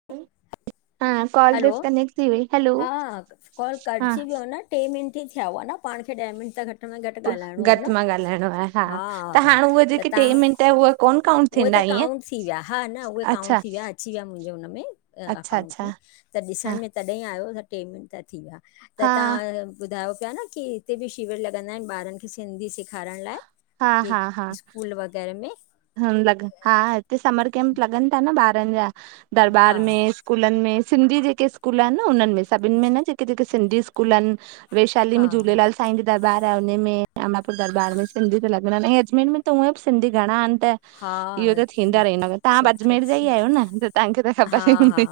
[inaudible] Call hello disconnect थी वई hello हा, कॉल हा कटजी वियो न? ट्रे मिनंट ही थिया हुआ न पाण खे ॾंह मिनंट घट घट में घट ॻाल्हाणो हो घटि न मां ॻाल्हाइणो आहे त हा, हाणे उहे त जेके टे तहां मिंट उहे कोन काउंट उहे थींदा त ईअं काउंट थी विया हा न उहे काउंट अच्छा थी विया अची विया मुंहिंजे उन में अच्छा अकाउंट में अच्छा त ॾिसण हा में तॾहिं आहियो त ट्रे मिंट थी विया त तां हा ॿुधायो पिया न की हिते बि शिविर लॻंदा आहिनि ॿारनि खे सिंधी सेखारण लाइ? हा के हा हा स्कूल वगैरह में। लॻ हा हिते समर कैम्प लॻनि था न ॿारनि जा हा दरबार में स्कूलनि में सिंधी जेके स्कूल आहिनि न उन्हनि में सभिनि में न जेके जेके सिंधीस्- स्कूलनि वैशाली हा में झूलेलाल साईं जी दरबार आहे हुनन में अमबापुर दरबार में सिंधी त लॻल आहिनि ऐं अजमेर में त उअं बि सिंधी घणा आहिनि। त हा इहो त थींदा रहिंदव, तहां बि सुठो अजमेर जा ही सुठो आहियो न? तव्हांखे त हा, ख़बर ही हा, हूंदी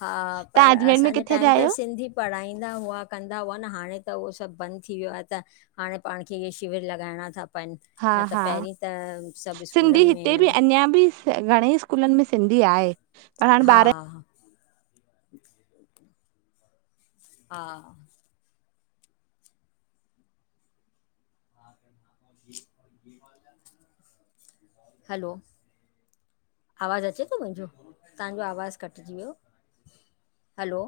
हा, पर असांजे टाइम त सिंधी पढ़ाईंदा हुआ कंदा हुआ न हाणे त उहो सभ बंद थी वियो आ त हाणे पाण खे इहे शिविर लॻाइणा था पनि हा न त हा पहिरीं त सभ स्कूलनि में इननि ॿिया भी स्कू घणे ही स्कूलनि में सिंधी आहे। पर हाणे हा ॿार हा। हलो आवाज़ अचे तो मुंजो तव्हांजो आवाज़ कटिजी वियो। हलो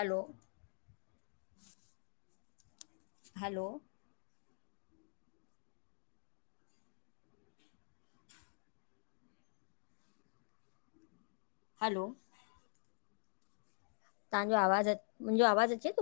हलो हलो हलो तव्हांजो आवाज़ अ मुंजो आवाज़ अचे तो?